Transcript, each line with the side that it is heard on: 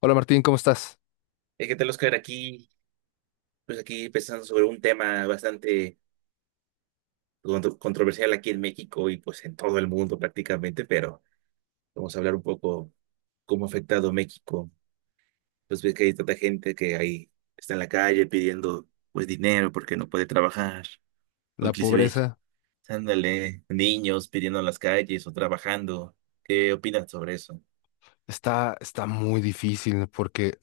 left: Hola Martín, ¿cómo estás?
right: ¿Qué tal, Oscar? Aquí, pues aquí pensando sobre un tema bastante controversial aquí en México y pues en todo el mundo prácticamente, pero vamos a hablar un poco cómo ha afectado México. Pues ves que hay tanta gente que ahí está en la calle pidiendo pues dinero porque no puede trabajar, o
left: La
right: inclusive,
left: pobreza
right: ándale, niños pidiendo en las calles o trabajando. ¿Qué opinas sobre eso?
left: está muy difícil porque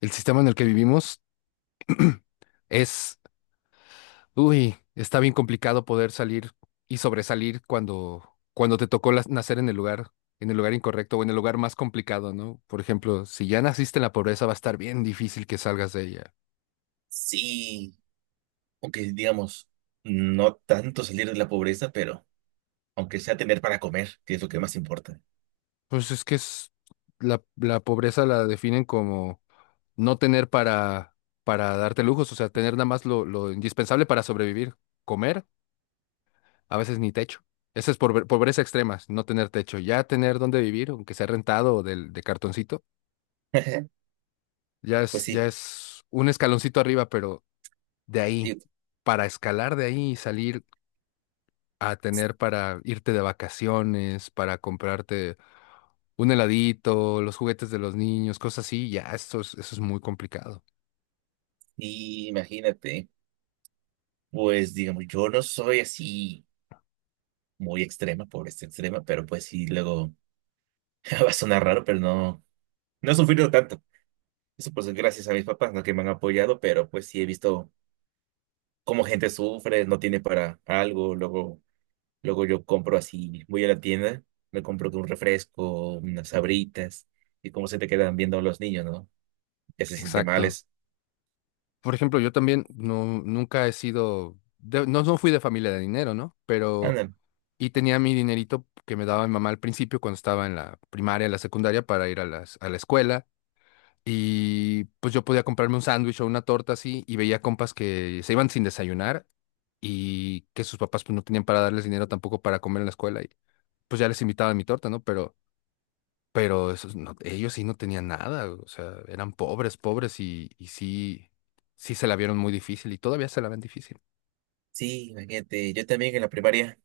left: el sistema en el que vivimos es, uy, está bien complicado poder salir y sobresalir cuando te tocó nacer en el lugar incorrecto o en el lugar más complicado, ¿no? Por ejemplo, si ya naciste en la pobreza, va a estar bien difícil que salgas de ella.
right: Sí, aunque digamos, no tanto salir de la pobreza, pero aunque sea tener para comer, que es lo que más importa.
left: Pues la pobreza la definen como no tener para darte lujos, o sea, tener nada más lo indispensable para sobrevivir, comer a veces ni techo. Esa es pobreza extrema, no tener techo. Ya tener dónde vivir, aunque sea rentado o de cartoncito, ya
right: Pues
left: es, ya
right: sí,
left: es un escaloncito arriba, pero de ahí,
right: y-
left: para escalar de ahí y salir a tener para irte de vacaciones, para comprarte un heladito, los juguetes de los niños, cosas así, ya eso es muy complicado.
right: y imagínate, pues digamos, yo no soy así muy extrema, pobreza extrema, pero pues sí, luego va a sonar raro, pero no, no he sufrido tanto. Eso pues es gracias a mis papás, ¿no? Que me han apoyado, pero pues sí he visto cómo gente sufre, no tiene para algo, luego yo compro así, voy a la tienda, me compro un refresco, unas sabritas, y cómo se te quedan viendo los niños, ¿no? Que se sienten
left: Exacto.
right: males.
left: Por ejemplo, yo también no, nunca he sido, no, no fui de familia de dinero, ¿no? Pero
right: Andan,
left: y tenía mi dinerito que me daba mi mamá al principio cuando estaba en la primaria, la secundaria para ir a a la escuela. Y pues yo podía comprarme un sándwich o una torta así y veía compas que se iban sin desayunar y que sus papás pues no tenían para darles dinero tampoco para comer en la escuela y pues ya les invitaba mi torta, ¿no? Pero esos no- ellos sí no tenían nada, o sea, eran pobres, pobres y sí, sí se la vieron muy difícil y todavía se la ven difícil.
right: sí, imagínate, yo también en la primaria.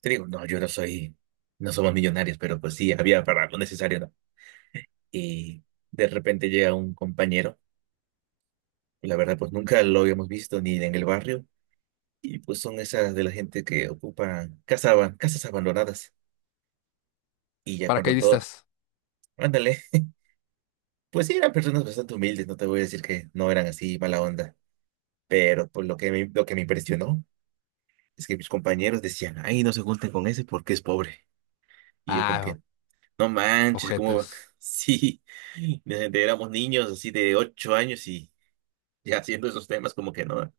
right: Te digo, no, yo no soy, no somos millonarios, pero pues sí, había para lo necesario, ¿no? Y de repente llega un compañero, y la verdad, pues nunca lo habíamos visto ni en el barrio, y pues son esas de la gente que ocupan casa, casas abandonadas, y ya cuando todos,
left: Paracaidistas.
right: ándale, pues sí, eran personas bastante humildes, no te voy a decir que no eran así mala onda, pero pues lo que me impresionó es que mis compañeros decían, ay, no se junten con ese porque es pobre, y yo como
left: Ah,
right: que, no manches, como
left: ojetas.
right: sí, desde que éramos niños así de 8 años y ya haciendo esos temas como que no,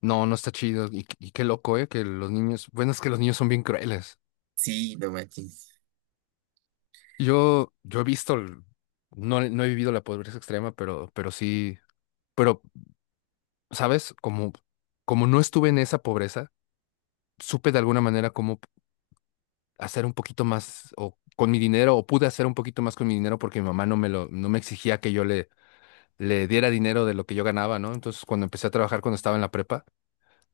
left: No, no está chido. Y qué loco, ¿eh? Que los niños, bueno, es que los niños son bien crueles.
right: sí, no manches,
left: Yo he visto, no, no he vivido la pobreza extrema, pero sí, pero, ¿sabes? Como no estuve en esa pobreza, supe de alguna manera cómo hacer un poquito más o con mi dinero, o pude hacer un poquito más con mi dinero porque mi mamá no me exigía que yo le diera dinero de lo que yo ganaba, ¿no? Entonces, cuando empecé a trabajar, cuando estaba en la prepa,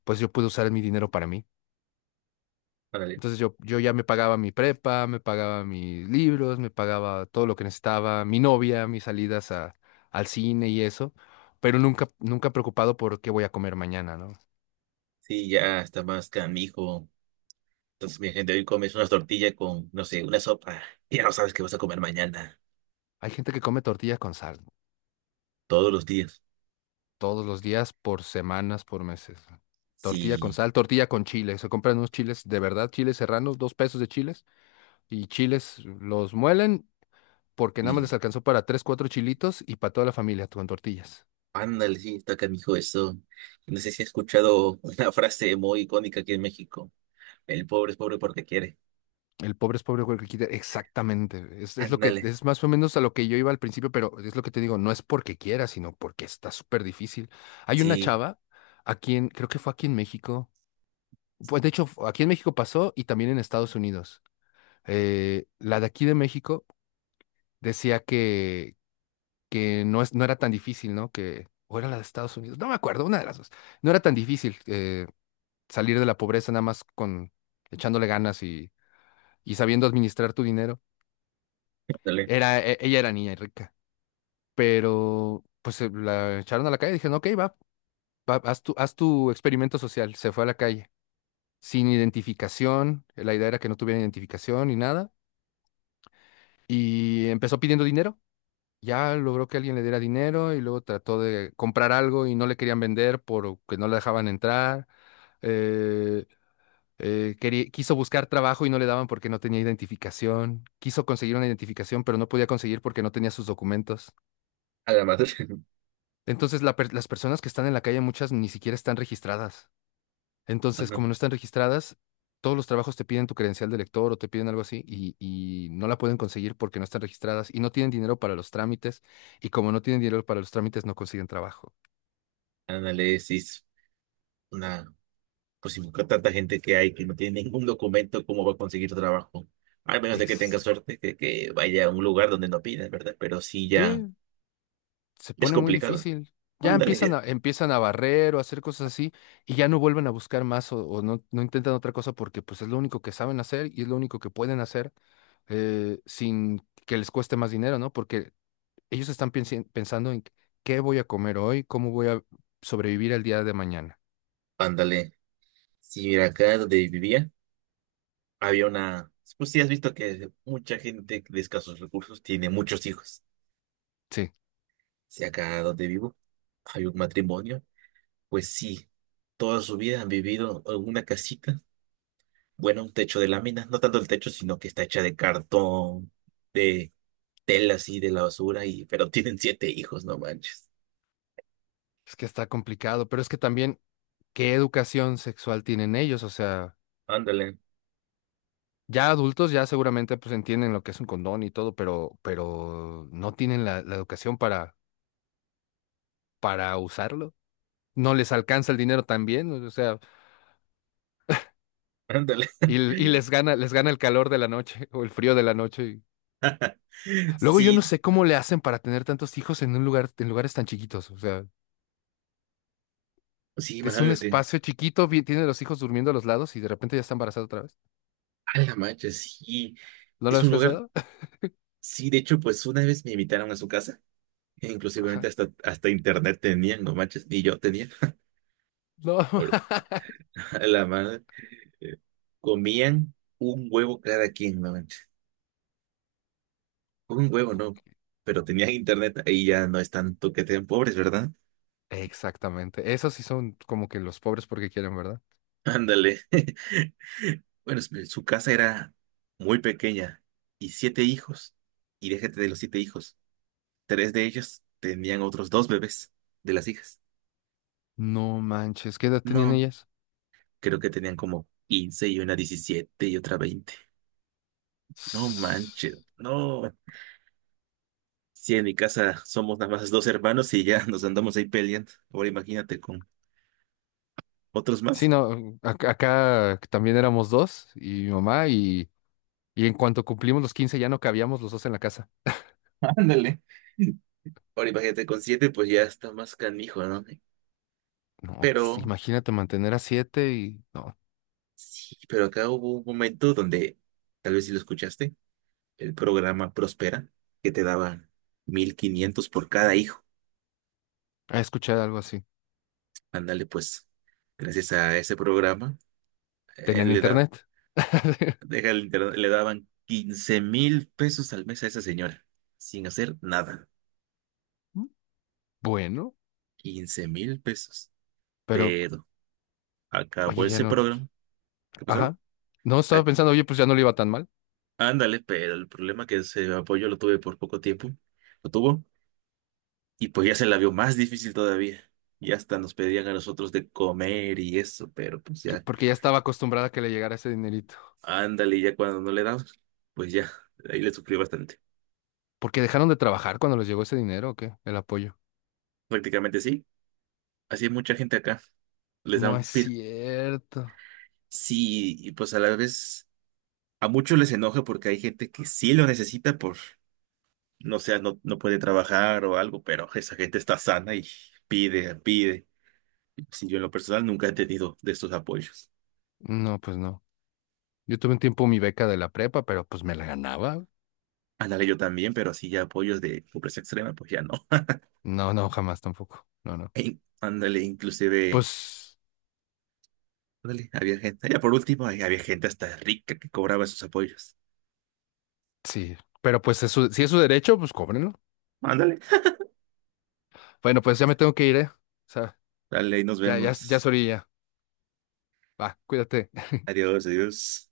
left: pues yo pude usar mi dinero para mí.
right: órale,
left: Entonces yo ya me pagaba mi prepa, me pagaba mis libros, me pagaba todo lo que necesitaba, mi novia, mis salidas al cine y eso, pero nunca, nunca preocupado por qué voy a comer mañana, ¿no?
right: sí, ya está más canijo. Entonces, mi gente, hoy comes unas tortillas con, no sé, una sopa, y ya no sabes qué vas a comer mañana,
left: Hay gente que come tortilla con sal
right: todos los días.
left: todos los días, por semanas, por meses. Tortilla con
right: Sí,
left: sal, tortilla con chile. Se compran unos chiles, de verdad, chiles serranos, 2 pesos de chiles, y chiles los muelen porque nada más
right: y
left: les alcanzó para tres, cuatro chilitos y para toda la familia con tortillas.
right: ándale, sí, está canijo eso. No sé si has escuchado una frase muy icónica aquí en México, el pobre es pobre porque quiere.
left: El pobre es pobre porque quiere. Exactamente. Es lo que,
right: Ándale,
left: es más o menos a lo que yo iba al principio, pero es lo que te digo, no es porque quiera, sino porque está súper difícil. Hay una
right: sí,
left: chava aquí en, creo que fue aquí en México. Pues de hecho, aquí en México pasó y también en Estados Unidos. La de aquí de México decía que, no era tan difícil, ¿no? Que, o era la de Estados Unidos, no me acuerdo, una de las dos. No era tan difícil salir de la pobreza nada más con echándole ganas y sabiendo administrar tu dinero.
right: ándale,
left: Era, ella era niña y rica, pero pues la echaron a la calle. Dijeron, ok, va, va, haz tu experimento social. Se fue a la calle sin identificación. La idea era que no tuviera identificación ni nada. Y empezó pidiendo dinero. Ya logró que alguien le diera dinero y luego trató de comprar algo y no le querían vender porque no la dejaban entrar. Eh, quiso buscar trabajo y no le daban porque no tenía identificación. Quiso conseguir una identificación, pero no podía conseguir porque no tenía sus documentos.
right: a la madre.
left: Entonces, las personas que están en la calle, muchas ni siquiera están registradas. Entonces, como no están registradas, todos los trabajos te piden tu credencial de lector o te piden algo así y no la pueden conseguir porque no están registradas y no tienen dinero para los trámites. Y como no tienen dinero para los trámites, no consiguen trabajo.
right: Análisis, una, pues si busca tanta gente que hay que no tiene ningún documento, ¿cómo va a conseguir trabajo? Al menos de que tenga
left: Exacto.
right: suerte, que vaya a un lugar donde no piden, ¿verdad? Pero sí ya
left: Sí, se
right: es
left: pone muy
right: complicado.
left: difícil. Ya empiezan
right: Ándale,
left: empiezan a barrer o a hacer cosas así y ya no vuelven a buscar más o no, no intentan otra cosa porque pues es lo único que saben hacer y es lo único que pueden hacer sin que les cueste más dinero, ¿no? Porque ellos están pensando en qué voy a comer hoy, cómo voy a sobrevivir el día de mañana.
right: ándale. Si mira, acá donde vivía, había una, pues sí has visto que mucha gente de escasos recursos tiene muchos hijos.
left: Sí,
right: Si acá donde vivo hay un matrimonio, pues sí, toda su vida han vivido en una casita. Bueno, un techo de láminas, no tanto el techo, sino que está hecha de cartón, de tela así de la basura, y, pero tienen siete hijos, no manches.
left: es que está complicado, pero es que también, ¿qué educación sexual tienen ellos? O sea,
right: Ándale,
left: ya adultos ya seguramente pues entienden lo que es un condón y todo, pero no tienen la educación para usarlo. No les alcanza el dinero también, o sea,
right: ándale.
left: y les gana, les gana el calor de la noche o el frío de la noche. Y- Luego yo no
right: Sí,
left: sé cómo le hacen para tener tantos hijos en un lugar, en lugares tan chiquitos. O sea,
right: sí,
left: es un
right: imagínate.
left: espacio chiquito, bien- tiene los hijos durmiendo a los lados y de repente ya está embarazada otra vez.
right: A la mancha, sí.
left: ¿No lo
right: Es
left: has
right: un lugar,
left: pensado?
right: sí, de hecho, pues una vez me invitaron a su casa, e inclusivemente
left: Ajá.
right: hasta internet tenían, no manches, ni yo tenía.
left: No.
right: Ahora, a la madre, eh, comían un huevo cada quien, no manches. Un huevo, no. Pero tenían internet, ahí ya no es tanto que te den pobres, ¿verdad?
left: Exactamente. Esos sí son como que los pobres porque quieren, ¿verdad?
right: Ándale. Bueno, su casa era muy pequeña y siete hijos. Y déjate de los siete hijos. Tres de ellos tenían otros dos bebés de las hijas.
left: No manches, ¿qué edad tenían
right: No,
left: ellas?
right: creo que tenían como 15 y una 17 y otra 20. No manches,
left: Sí,
right: no. Si en mi casa somos nada más dos hermanos y ya nos andamos ahí peleando. Ahora imagínate con otros más.
left: no, acá también éramos dos y mi mamá y en cuanto cumplimos los 15 ya no cabíamos los dos en la casa.
right: Ándale. Ahora imagínate con siete, pues ya está más canijo, ¿no?
left: No,
right: Pero,
left: imagínate mantener a siete y no,
right: sí, pero acá hubo un momento donde, tal vez si lo escuchaste, el programa Prospera, que te daban 1,500 por cada hijo.
left: he escuchado algo así.
right: Ándale, pues, gracias a ese programa, eh,
left: ¿Tenían
right: le da,
left: internet?
right: deja el internet, le daban $15,000 al mes a esa señora, sin hacer nada.
left: Bueno,
right: $15,000.
left: pero
right: Pero
left: oye,
right: acabó
left: ya
right: ese
left: no,
right: programa. ¿Qué pasó?
left: Ajá. No, estaba pensando, oye, pues ya no le iba tan mal,
right: Ándale, pero el problema es que ese apoyo lo tuve por poco tiempo, lo tuvo, y pues ya se la vio más difícil todavía. Y hasta nos pedían a nosotros de comer y eso, pero pues ya,
left: porque ya estaba acostumbrada a que le llegara ese dinerito.
right: ándale, ya cuando no le damos, pues ya, ahí le sufrió bastante.
left: Porque dejaron de trabajar cuando les llegó ese dinero, ¿o qué? El apoyo.
right: Prácticamente sí, así hay mucha gente acá, les
left: No es
right: dan pir.
left: cierto.
right: Sí, y pues a la vez, a muchos les enoja porque hay gente que sí lo necesita por, no sé, no, no puede trabajar o algo, pero esa gente está sana y pide, pide. Sí, yo en lo personal nunca he tenido de estos apoyos.
left: No, pues no. Yo tuve un tiempo mi beca de la prepa, pero pues me la ganaba.
right: Ándale, yo también, pero así ya apoyos de pobreza extrema, pues ya no.
left: No, no, jamás tampoco. No, no.
right: Ey, ándale, inclusive,
left: Pues
right: ándale, había gente, ya por último, ahí había gente hasta rica que cobraba esos apoyos.
left: sí, pero pues si es su derecho, pues cóbrenlo.
right: Ándale.
left: Bueno, pues ya me tengo que ir, ¿eh? O sea,
right: Dale, ahí nos
left: ya, ya, ya es
right: vemos.
left: orilla. Va, cuídate.
right: Adiós, adiós.